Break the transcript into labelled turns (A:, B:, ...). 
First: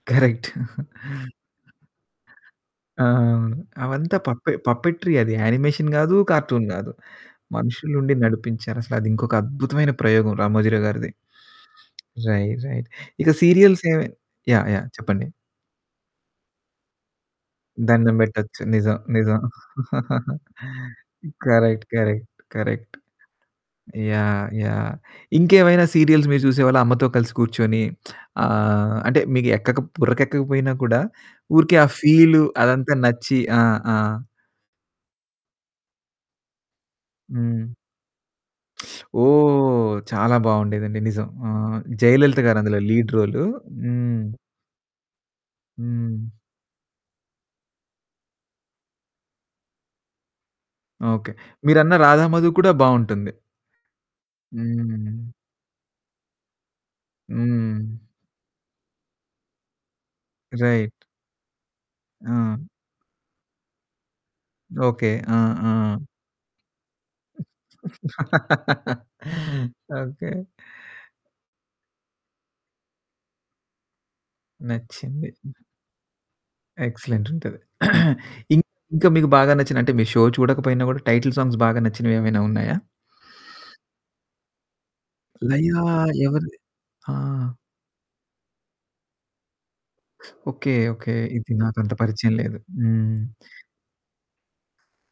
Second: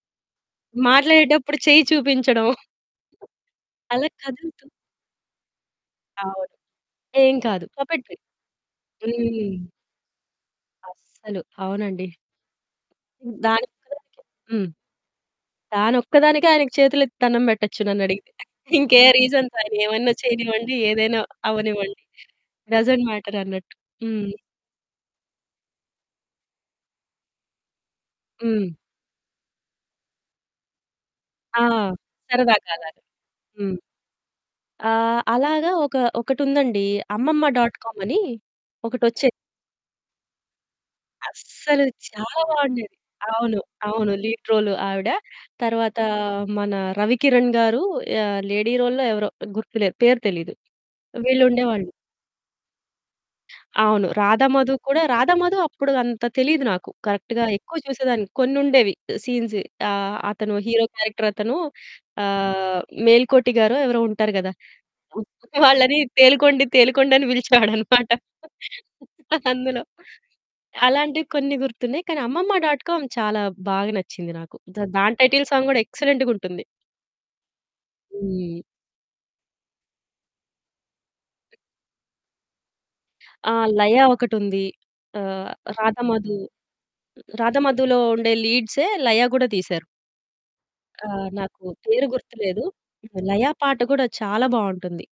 A: Correct.
B: మాట్లాడేటప్పుడు చేయి చూపించడం
A: ఆ!
B: అలా
A: అవంతా పప్పె
B: కదులుతూ
A: పప్పెట్రీ అది యానిమేషన్ కాదు
B: అవును.
A: కార్టూన్ కాదు
B: ఏం కాదు
A: మనుషులుండి
B: పోపే‌ట్రి
A: నడిపించారసల, అది ఇంకొక
B: హ్మ్.
A: అద్భుతమైన ప్రయోగం 'రామోజీరావు' గారిది.
B: అస్సలు అవునండి.
A: Right, right. ఇగా
B: హ్మ్.
A: సీరియల్సేమి
B: దానికొక్కదానికే హ్మ్.
A: యాహ్! యాహ్! చెప్పండి.
B: దానొక్కదానికే ఆయనకి చేతులెత్తి దండం పెట్టొచ్చు నన్ను
A: దండం
B: అడిగితే.
A: పెట్టొచ్చు నిజం.
B: ఇంకే
A: నిజం.
B: రీజన్స్ ఆయన ఏమైనా చేయనివ్వండి, ఏదైనా
A: కరెక్ట్.
B: అవ్వనివ్వండి.
A: కరెక్ట్. కరెక్ట్.
B: డసెంట్ మ్యాటరన్నట్టు హ్మ్.
A: యాహ్! యాహ్! ఇంకేమైనా సీరియల్స్ మీరు చూసేవాళ్ళా అమ్మతో కలిసి కూర్చొని?
B: హ్మ్.
A: ఆహ్, అంటే మీకు ఎక్కక బుర్రకేక్కక పోయినా కూడా
B: ఆ!
A: ఊరికే ఆ! ఫీలు
B: సరదా
A: అదంతా
B: కాదది
A: నచ్చి ఆ!
B: హ్మ్.
A: ఆ!
B: ఆహ్, అలాగా ఒక ఒకటుందండి అమ్మమ్మ
A: హ్మ్.
B: డాట్ కామ్ అని ఒకటోచ్చేది.
A: ఓహ్! చాలా బావుండేదండి. నిజం. ఆహ్,
B: అస్సలు చాలా
A: 'జయలలిత' గారు అందులో
B: బావుండేది.
A: Lead role.
B: అవును. అవును.
A: హ్మ్.
B: లీడ్ రోల్ ఆవిడ తర్వాత
A: హ్మ్.
B: మన 'రవికిరణ్' గారు యాహ్! లేడీ రోల్‌లో ఎవరో గుర్తులేదు. పేరు తెలీదు.
A: ఓకే.
B: వీళ్ళుండేవాళ్ళు.
A: మీరన్న 'రాధామధు' కూడా బావుంటుంది.
B: అవును. 'రాధామధు' కూడా
A: హ్మ్.
B: 'రాధామధు' అప్పుడు అంత తెలీదు నాకు. కరెక్ట్‌గా ఎక్కువ
A: హ్మ్.
B: చూసేదాని. కొన్ని ఉండేవి ఆ సీన్సు ఆ! అతను హీరో
A: రైట్.
B: క్యారెక్టరతను
A: ఆ!
B: ఆహ్, 'మేల్కోటి' గారో ఎవరో ఉంటారు కదా!
A: ఓకే. ఆ!
B: వాళ్ళని
A: ఆ!
B: తేలుకొండి తేలుకొండి అని పిలిచేవాడన్నమాట అందులో
A: ఓకే.
B: అలాంటివి కొన్ని గుర్తున్నాయి కానీ అమ్మమ్మ డాట్ కామ్ చాలా బాగ నచ్చింది నాకు. దాని
A: నచ్చింది.
B: టైటిల్
A: హుహు.
B: సాంగ్ కూడా ఎక్సలెంట్‌గుంటుంది.
A: ఎక్సలెంట్ ఉంటది.
B: హ్మ్.
A: ఇన్ ఇంకా మీకు బాగా నచ్చిన అంటే మీ షో చూడకపోయినా గూడా టైటిల్ సాంగ్స్ బాగా నచ్చినవేమైనా ఉన్నాయా?
B: ఆ! 'లయా' ఒకటుంది. ఆహ్,
A: 'లయా'
B: 'రాధమధు'. రా
A: ఎవరది? ఆహ్!
B: 'రాధమధు'లో ఉండే లీడ్సే 'లయ' కూడా తీశారు.
A: ఓకే.
B: ఆ!
A: ఓకే. ఇది
B: నాకు
A: నాకంత
B: పేరు
A: పరిచయం లేదు.
B: గుర్తులేదు
A: హ్మ్.
B: లయ పాట కూడా చాలా బావుంటుంది.